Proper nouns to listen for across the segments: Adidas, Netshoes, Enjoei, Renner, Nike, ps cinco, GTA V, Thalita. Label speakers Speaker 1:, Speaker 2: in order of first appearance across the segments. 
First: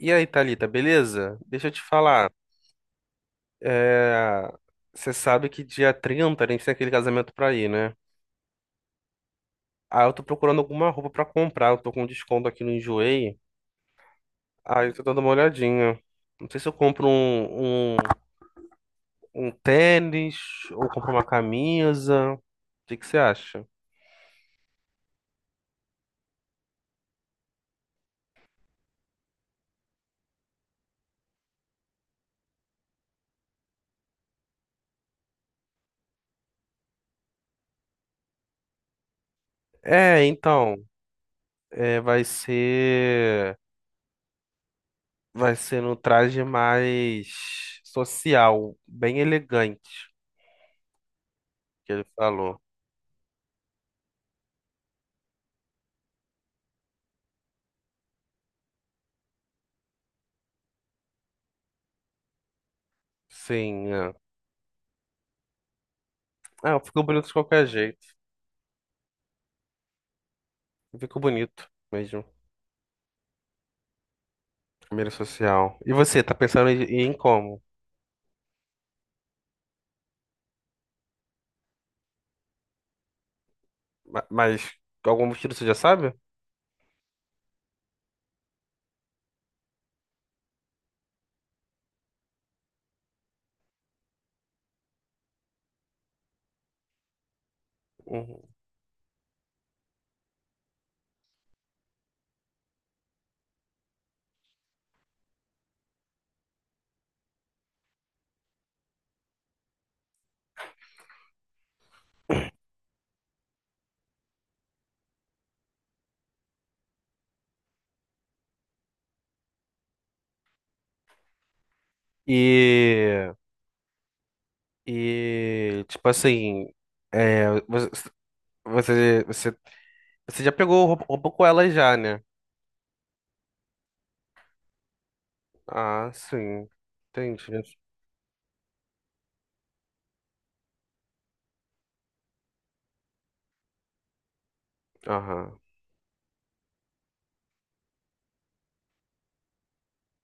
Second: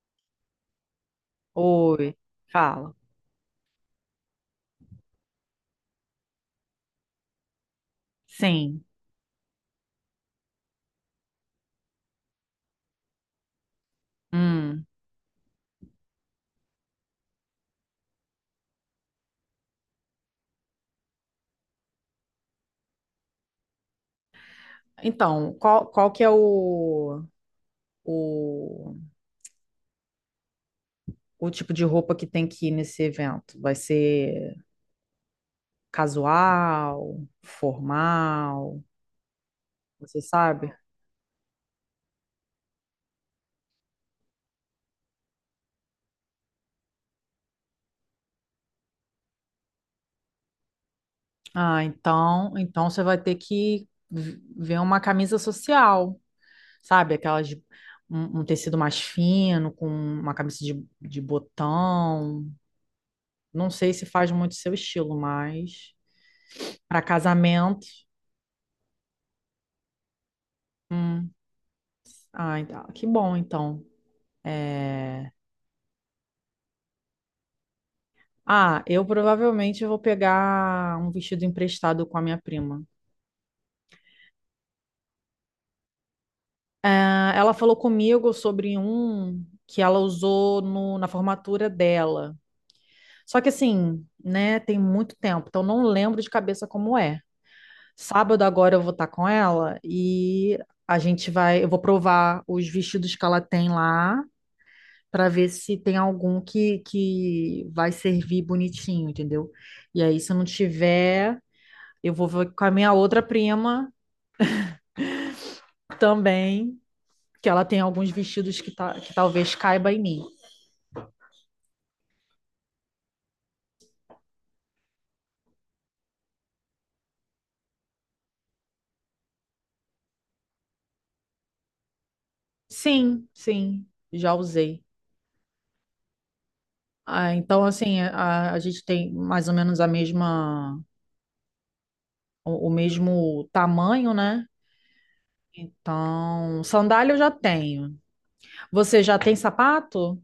Speaker 1: E aí, Thalita, beleza? Deixa eu te
Speaker 2: Oi,
Speaker 1: falar.
Speaker 2: fala.
Speaker 1: É... Você sabe que dia 30 a gente tem aquele casamento pra ir, né?
Speaker 2: Sim.
Speaker 1: Ah, eu tô procurando alguma roupa pra comprar. Eu tô com desconto aqui no Enjoei. Ah,
Speaker 2: Hum.
Speaker 1: eu tô dando uma olhadinha. Não sei se eu compro um tênis ou compro uma camisa. O que que você acha?
Speaker 2: Então, qual que é o, o tipo de roupa que tem que ir nesse evento? Vai ser casual, formal, você
Speaker 1: É,
Speaker 2: sabe?
Speaker 1: então. É, vai ser. Vai ser no traje mais social, bem elegante,
Speaker 2: Ah,
Speaker 1: que ele
Speaker 2: então,
Speaker 1: falou.
Speaker 2: então você vai ter que ver uma camisa social, sabe? Aquelas um tecido mais fino, com uma camisa de botão. Não sei
Speaker 1: Sim,
Speaker 2: se
Speaker 1: é.
Speaker 2: faz muito seu estilo, mas
Speaker 1: Ah,
Speaker 2: para
Speaker 1: ficou bonito de qualquer
Speaker 2: casamento.
Speaker 1: jeito. Ficou bonito mesmo.
Speaker 2: Ah, então, que bom, então.
Speaker 1: Primeira
Speaker 2: É,
Speaker 1: social. E você, tá pensando em como?
Speaker 2: ah, eu provavelmente vou pegar um vestido emprestado com a minha prima.
Speaker 1: Mas algum motivo você já sabe?
Speaker 2: É, ela falou comigo sobre um que ela usou na formatura dela. Só que assim, né, tem muito tempo, então não lembro de cabeça como é. Sábado
Speaker 1: Uhum.
Speaker 2: agora eu vou estar com ela e eu vou provar os vestidos que ela tem lá para ver se tem algum que vai servir bonitinho, entendeu? E aí, se não tiver, eu vou ver com a minha outra prima também, que ela tem alguns vestidos que talvez caiba em mim.
Speaker 1: E, e tipo assim, é, você, você você já pegou roupa com ela já, né?
Speaker 2: Sim, sim, já usei.
Speaker 1: Ah, sim.
Speaker 2: Ah, então,
Speaker 1: Entendi.
Speaker 2: assim, a gente tem mais ou menos o mesmo tamanho, né?
Speaker 1: Aham.
Speaker 2: Então, sandália eu já tenho. Você já tem sapato?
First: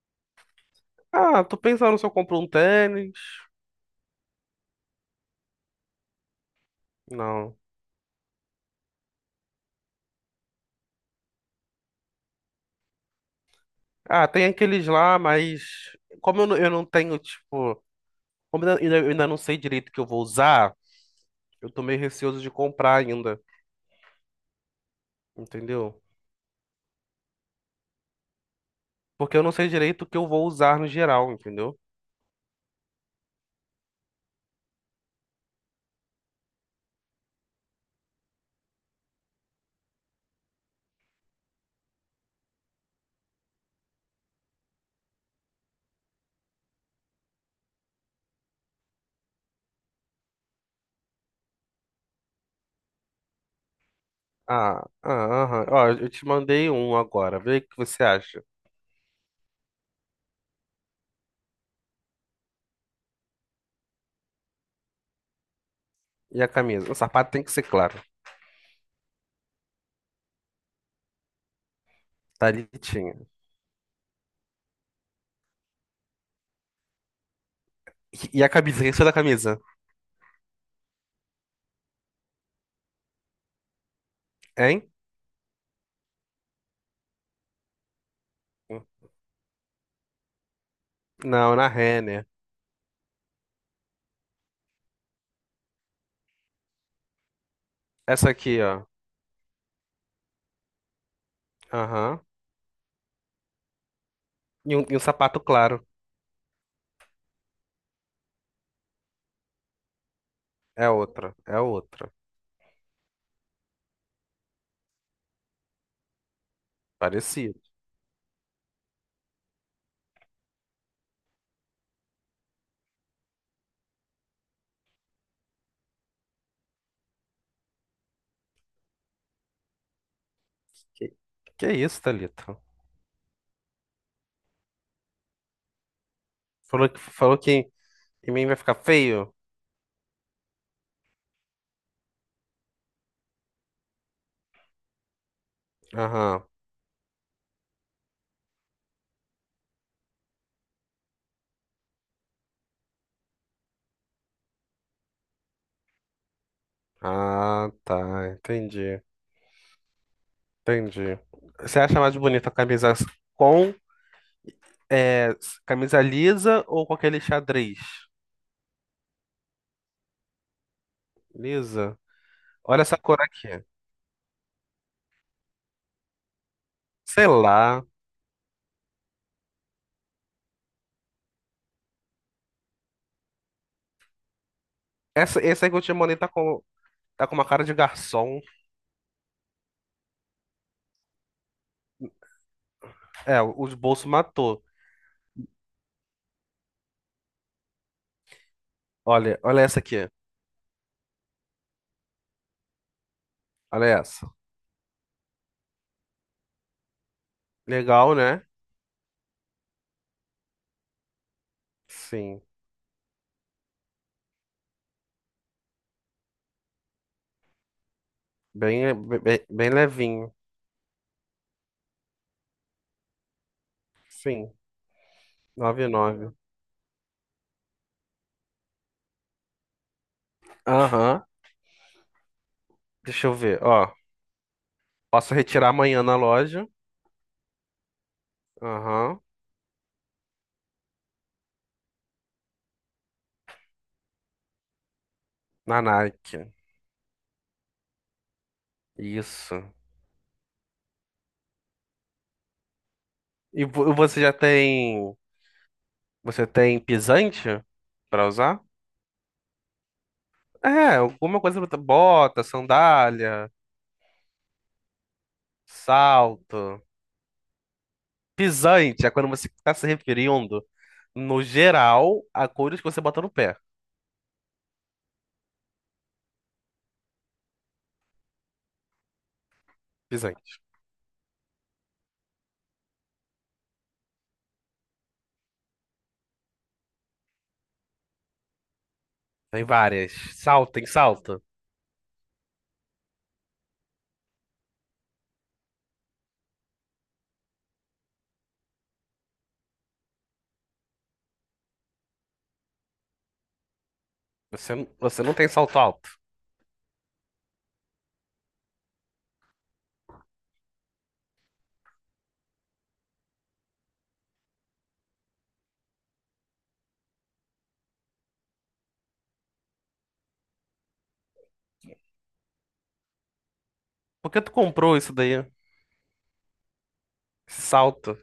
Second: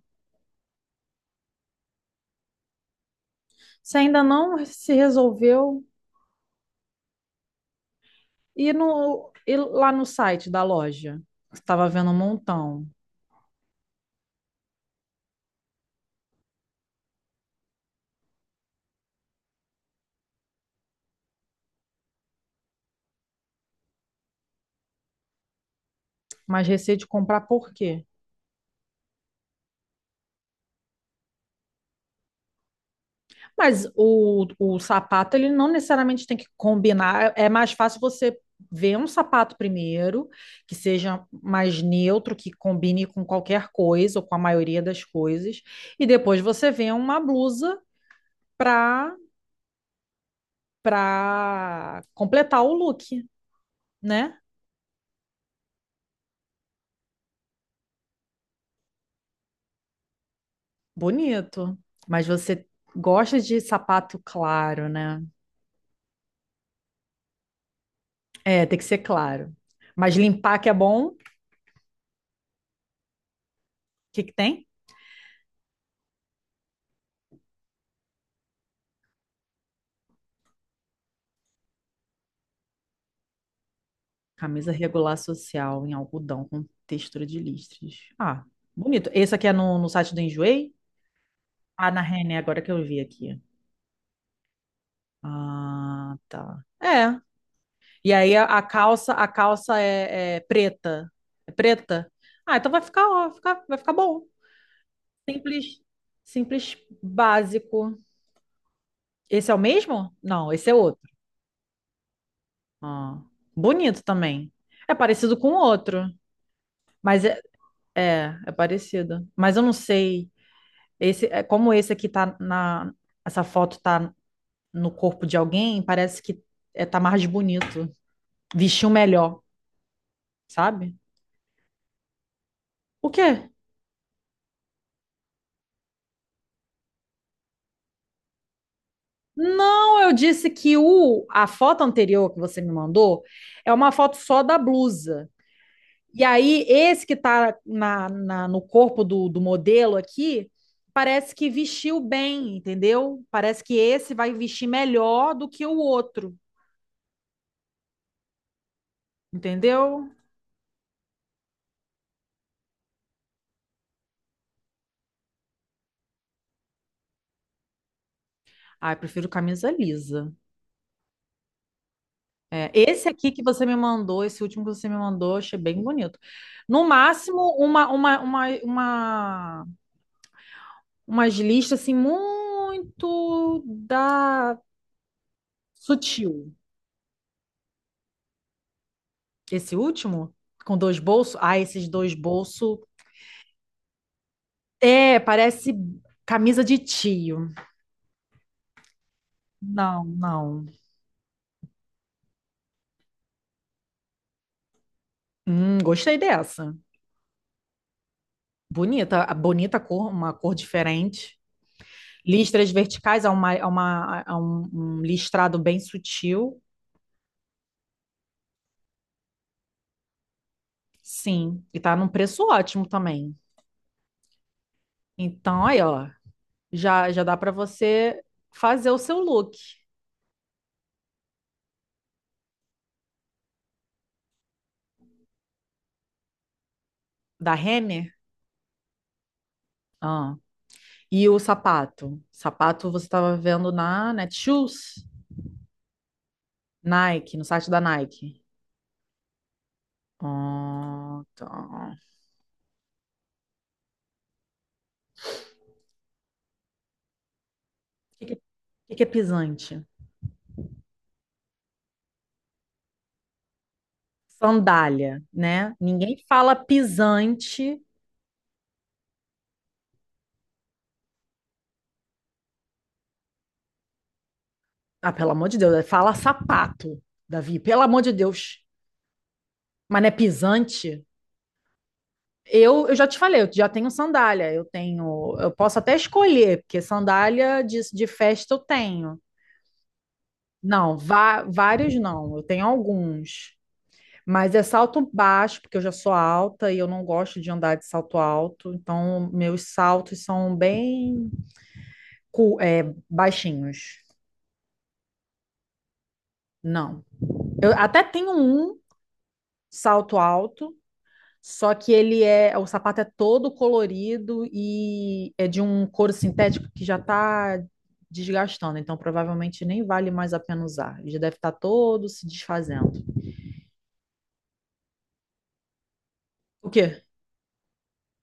Speaker 1: Ah, tô pensando se eu compro um tênis.
Speaker 2: Você ainda não se resolveu?
Speaker 1: Não.
Speaker 2: E lá no site da loja? Estava vendo um montão.
Speaker 1: Ah, tem aqueles lá, mas como eu não tenho, tipo, como eu ainda não sei direito o que eu vou usar. Eu tô meio receoso de comprar ainda, entendeu?
Speaker 2: Mas receio de comprar por quê?
Speaker 1: Porque eu não sei direito o que eu vou usar no geral, entendeu?
Speaker 2: Mas o sapato, ele não necessariamente tem que combinar. É mais fácil você ver um sapato primeiro, que seja mais neutro, que combine com qualquer coisa ou com a maioria das coisas. E depois você vê uma blusa para para completar o look, né?
Speaker 1: Ah, ah, aham. Ó, eu te mandei um agora. Vê o que você acha.
Speaker 2: Bonito. Mas você gosta de sapato claro, né?
Speaker 1: E a camisa? O sapato tem que ser claro.
Speaker 2: É, tem que ser claro. Mas limpar que é bom, o
Speaker 1: Tá litinha.
Speaker 2: que que tem?
Speaker 1: E a camisa? O que você da camisa?
Speaker 2: Camisa
Speaker 1: Hein?
Speaker 2: regular social em algodão com textura de listras. Ah, bonito. Esse aqui é no site do Enjoei?
Speaker 1: Não, na
Speaker 2: Ah, na
Speaker 1: Renner.
Speaker 2: René, agora que eu vi aqui. Ah, tá. É. E
Speaker 1: Essa
Speaker 2: aí a,
Speaker 1: aqui,
Speaker 2: a
Speaker 1: ó.
Speaker 2: calça, a calça é preta. É preta?
Speaker 1: Aham.
Speaker 2: Ah, então vai ficar, ó, vai ficar bom.
Speaker 1: E um sapato
Speaker 2: Simples,
Speaker 1: claro.
Speaker 2: simples, básico. Esse é o mesmo? Não, esse é
Speaker 1: É
Speaker 2: outro.
Speaker 1: outra. É outra.
Speaker 2: Ah, bonito também. É parecido com o outro. Mas é,
Speaker 1: Parecido.
Speaker 2: É, é parecido. Mas eu não sei. Como esse aqui tá na. Essa foto tá no corpo de alguém, parece que tá mais bonito. Vestiu melhor, sabe?
Speaker 1: Que, que isso, Thalita?
Speaker 2: O quê?
Speaker 1: Falou que em mim vai ficar feio?
Speaker 2: Não, eu disse que a foto anterior que você me mandou é uma foto só da blusa. E
Speaker 1: Aham.
Speaker 2: aí, esse que tá no corpo do modelo aqui, parece que vestiu bem, entendeu? Parece que esse vai vestir melhor do que o outro,
Speaker 1: Ah, tá. Entendi.
Speaker 2: entendeu?
Speaker 1: Entendi. Você acha mais bonita a camisa com é, camisa lisa ou com aquele xadrez?
Speaker 2: Ah, eu prefiro camisa lisa.
Speaker 1: Lisa.
Speaker 2: É,
Speaker 1: Olha essa
Speaker 2: esse
Speaker 1: cor
Speaker 2: aqui que
Speaker 1: aqui.
Speaker 2: você me mandou, esse último que você me mandou, eu achei bem bonito. No
Speaker 1: Sei
Speaker 2: máximo,
Speaker 1: lá.
Speaker 2: umas listas assim, muito da
Speaker 1: Essa, esse aí que eu te mandei
Speaker 2: sutil.
Speaker 1: tá com uma cara de garçom.
Speaker 2: Esse último, com dois bolsos. Ah, esses dois bolsos.
Speaker 1: É, os bolsos matou.
Speaker 2: É, parece camisa de tio.
Speaker 1: Olha, olha essa
Speaker 2: Não,
Speaker 1: aqui.
Speaker 2: não.
Speaker 1: Olha essa.
Speaker 2: Gostei dessa.
Speaker 1: Legal, né?
Speaker 2: Bonita, a bonita cor, uma cor diferente.
Speaker 1: Sim.
Speaker 2: Listras verticais um listrado bem sutil,
Speaker 1: Bem, bem levinho.
Speaker 2: sim. E tá num preço ótimo também.
Speaker 1: Sim.
Speaker 2: Então, aí,
Speaker 1: noventa e
Speaker 2: ó,
Speaker 1: nove.
Speaker 2: já dá para você fazer o seu look
Speaker 1: Aham. Deixa eu ver. Ó, posso retirar amanhã na loja.
Speaker 2: da Renner.
Speaker 1: Aham.
Speaker 2: Ah. E o sapato? Sapato você estava vendo na Netshoes?
Speaker 1: Na Nike.
Speaker 2: Nike, no site da Nike.
Speaker 1: Isso.
Speaker 2: Ah, tá.
Speaker 1: Você já tem. Você tem pisante
Speaker 2: O que
Speaker 1: pra
Speaker 2: que- é o
Speaker 1: usar?
Speaker 2: que que é pisante?
Speaker 1: É, alguma coisa. Bota, sandália,
Speaker 2: Sandália, né? Ninguém fala
Speaker 1: salto.
Speaker 2: pisante.
Speaker 1: Pisante é quando você está se referindo, no geral, a coisas que você bota no pé.
Speaker 2: Ah, pelo amor de Deus, é fala sapato, Davi, pelo amor de Deus. Mas não é
Speaker 1: Pisante.
Speaker 2: pisante? Eu já te falei, eu já tenho sandália, eu posso até escolher, porque sandália de festa eu tenho.
Speaker 1: Tem várias. Salto, tem
Speaker 2: Não,
Speaker 1: salto.
Speaker 2: vários não, eu tenho alguns. Mas é salto baixo, porque eu já sou alta e eu não gosto de andar de salto alto, então meus saltos são bem cu- é, baixinhos.
Speaker 1: Você não tem salto alto.
Speaker 2: Não. Eu até tenho um salto alto. Só que o sapato é todo colorido e é de um couro sintético que já está desgastando, então provavelmente nem vale mais a pena usar. Ele já deve estar todo se desfazendo.
Speaker 1: Por que tu comprou isso daí?
Speaker 2: O quê?
Speaker 1: Esse salto.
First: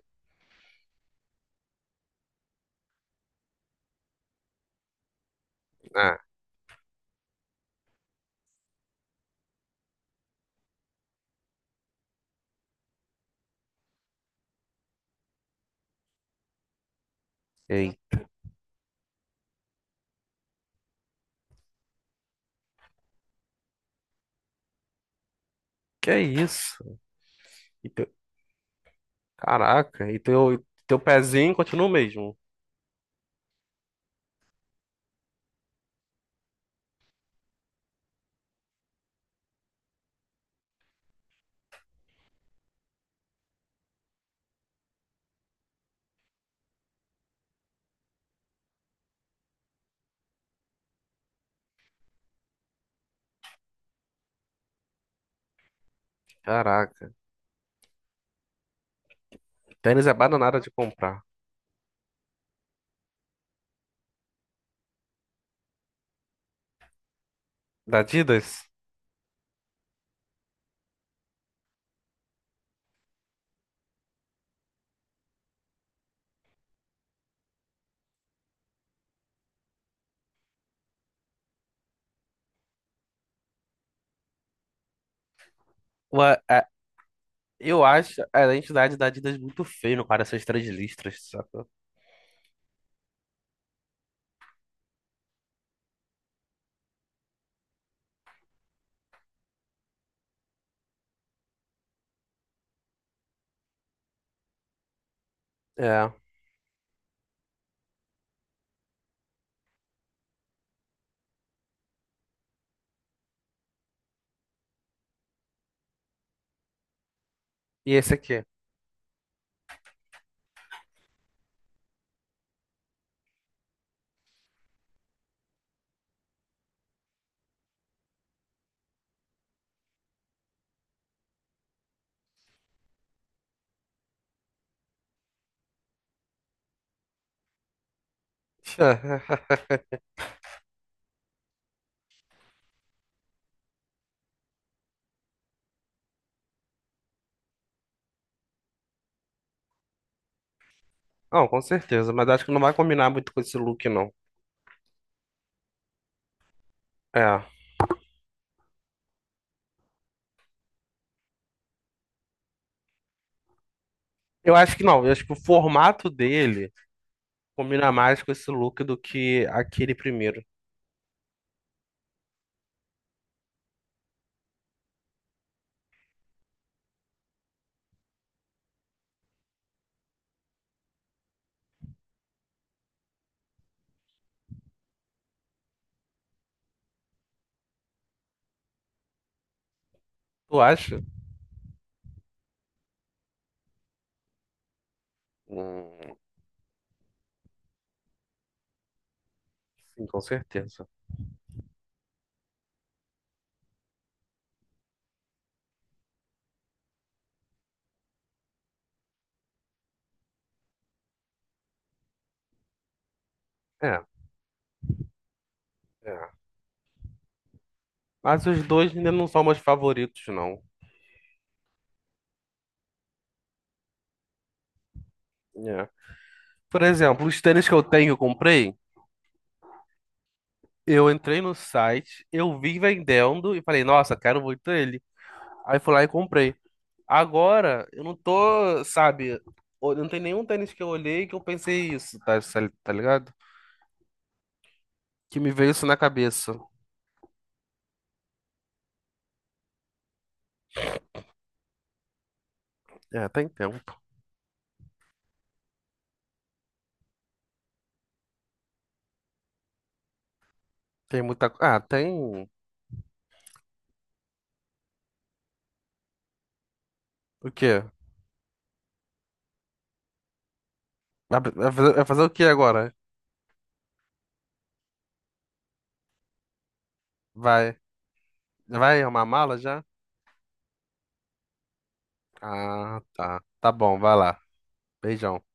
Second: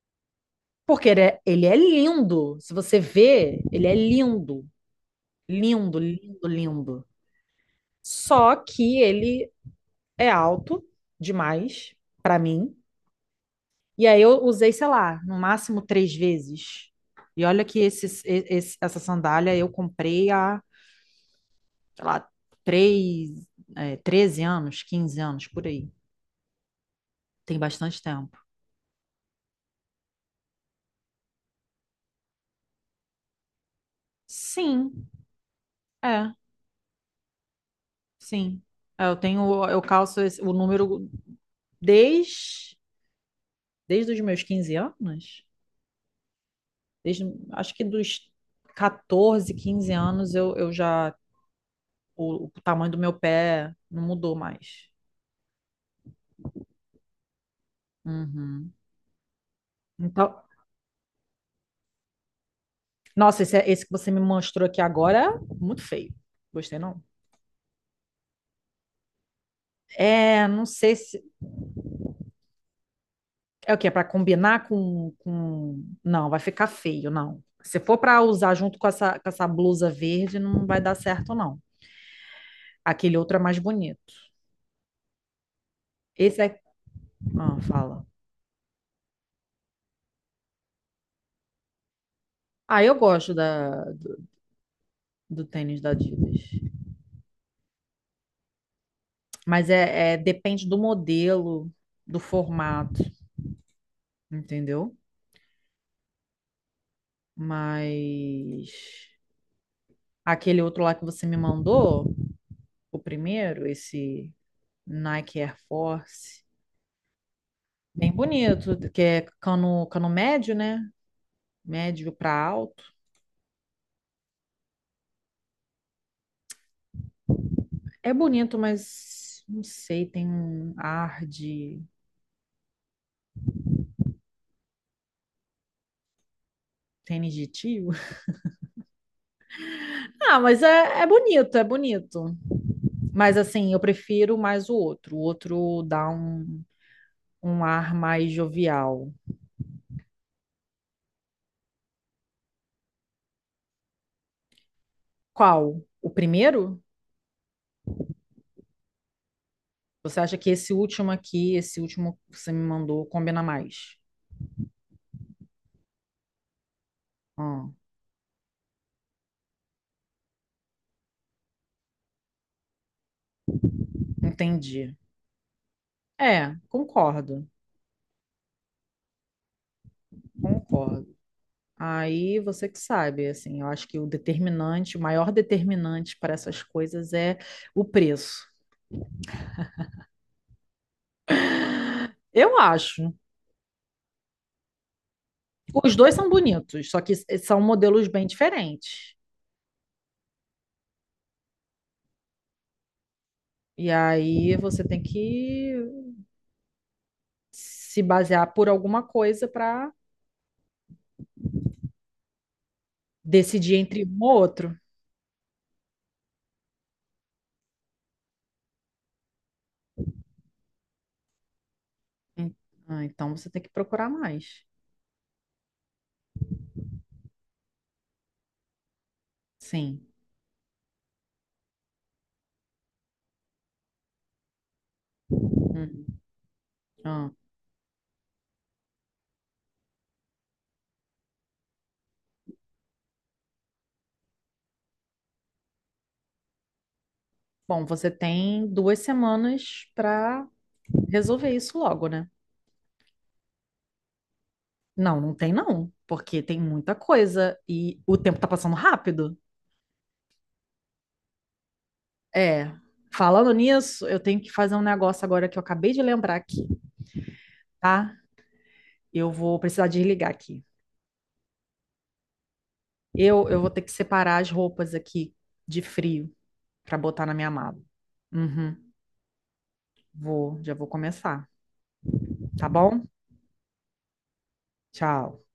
Speaker 2: Porque ele é lindo. Se você vê, ele é lindo. Lindo,
Speaker 1: Ah,
Speaker 2: lindo, lindo. Só que ele é alto demais para mim. E aí eu usei, sei lá, no máximo 3 vezes. E olha que
Speaker 1: ei.
Speaker 2: essa sandália eu comprei há sei lá, 3, 13 anos, 15 anos, por aí.
Speaker 1: Que isso?
Speaker 2: Tem
Speaker 1: E
Speaker 2: bastante
Speaker 1: teu-
Speaker 2: tempo.
Speaker 1: Caraca, e teu pezinho continua o mesmo.
Speaker 2: Sim, é, sim. É, eu calço o número desde, desde os meus 15 anos. Desde, acho que dos 14, 15 anos, o tamanho do meu pé não mudou mais.
Speaker 1: Caraca.
Speaker 2: Uhum.
Speaker 1: Tênis é
Speaker 2: Então,
Speaker 1: bananada de comprar.
Speaker 2: nossa, esse que você me mostrou aqui agora é muito feio. Gostei, não?
Speaker 1: Da Adidas?
Speaker 2: É, não sei se. É o quê? É para combinar com. Não, vai ficar feio, não. Se for para usar junto com essa, blusa verde, não vai dar certo, não. Aquele outro é mais bonito. Esse é.
Speaker 1: É,
Speaker 2: Ah,
Speaker 1: eu
Speaker 2: fala.
Speaker 1: acho a entidade da Adidas muito feio no cara, essas três listras, saca?
Speaker 2: Ah, eu gosto do tênis da Adidas. Mas depende do modelo, do formato, entendeu?
Speaker 1: É.
Speaker 2: Mas aquele outro lá que você me mandou, o primeiro, esse Nike Air Force,
Speaker 1: E
Speaker 2: bem
Speaker 1: esse aqui?
Speaker 2: bonito, que é cano médio, né? Médio para alto. É bonito, mas não sei, tem um ar de tênis de tio. Ah, mas é bonito, é bonito. Mas assim, eu prefiro mais o outro. O outro dá um ar mais jovial.
Speaker 1: Não, com certeza, mas acho que não vai combinar muito com esse look, não.
Speaker 2: Qual? O primeiro?
Speaker 1: É.
Speaker 2: Você acha que esse último aqui, esse último que você me mandou, combina mais?
Speaker 1: Eu acho que não, eu acho que o formato dele
Speaker 2: Ah,
Speaker 1: combina mais com esse look do que aquele primeiro.
Speaker 2: entendi. É, concordo, concordo. Aí você que sabe, assim, eu acho que o maior determinante para essas coisas é o preço.
Speaker 1: Tu acha?
Speaker 2: Eu acho. Os dois
Speaker 1: Hum,
Speaker 2: são bonitos, só que são modelos bem diferentes.
Speaker 1: sim, com certeza.
Speaker 2: E aí você tem que se basear por alguma coisa para decidir
Speaker 1: É,
Speaker 2: entre um ou outro.
Speaker 1: é. Mas os dois ainda não são meus favoritos, não.
Speaker 2: En- Então você tem que procurar mais.
Speaker 1: É. Por exemplo, os tênis que eu tenho, eu comprei.
Speaker 2: Sim.
Speaker 1: Eu entrei no site, eu vi vendendo e falei, nossa, quero muito ele. Aí fui lá
Speaker 2: Hum.
Speaker 1: e comprei.
Speaker 2: Ah.
Speaker 1: Agora, eu não tô, sabe, não tem nenhum tênis que eu olhei que eu pensei isso, tá, tá ligado? Que me veio isso na cabeça.
Speaker 2: Bom, você tem 2 semanas para resolver isso logo, né?
Speaker 1: É, tem tempo.
Speaker 2: Não, não tem não, porque tem muita coisa e o tempo tá passando rápido.
Speaker 1: Tem muita. Ah, tem.
Speaker 2: É. Falando nisso, eu tenho que fazer um negócio agora que eu acabei de lembrar aqui,
Speaker 1: O quê?
Speaker 2: tá? Eu vou precisar desligar aqui.
Speaker 1: Vai fazer o quê agora?
Speaker 2: Eu vou ter que separar as roupas aqui de frio pra botar na minha mala.
Speaker 1: Vai.
Speaker 2: Uhum.
Speaker 1: Vai arrumar a mala já?
Speaker 2: Vou, já vou começar, tá
Speaker 1: Ah,
Speaker 2: bom?
Speaker 1: tá. Tá bom, vai lá.
Speaker 2: Tchau.
Speaker 1: Beijão.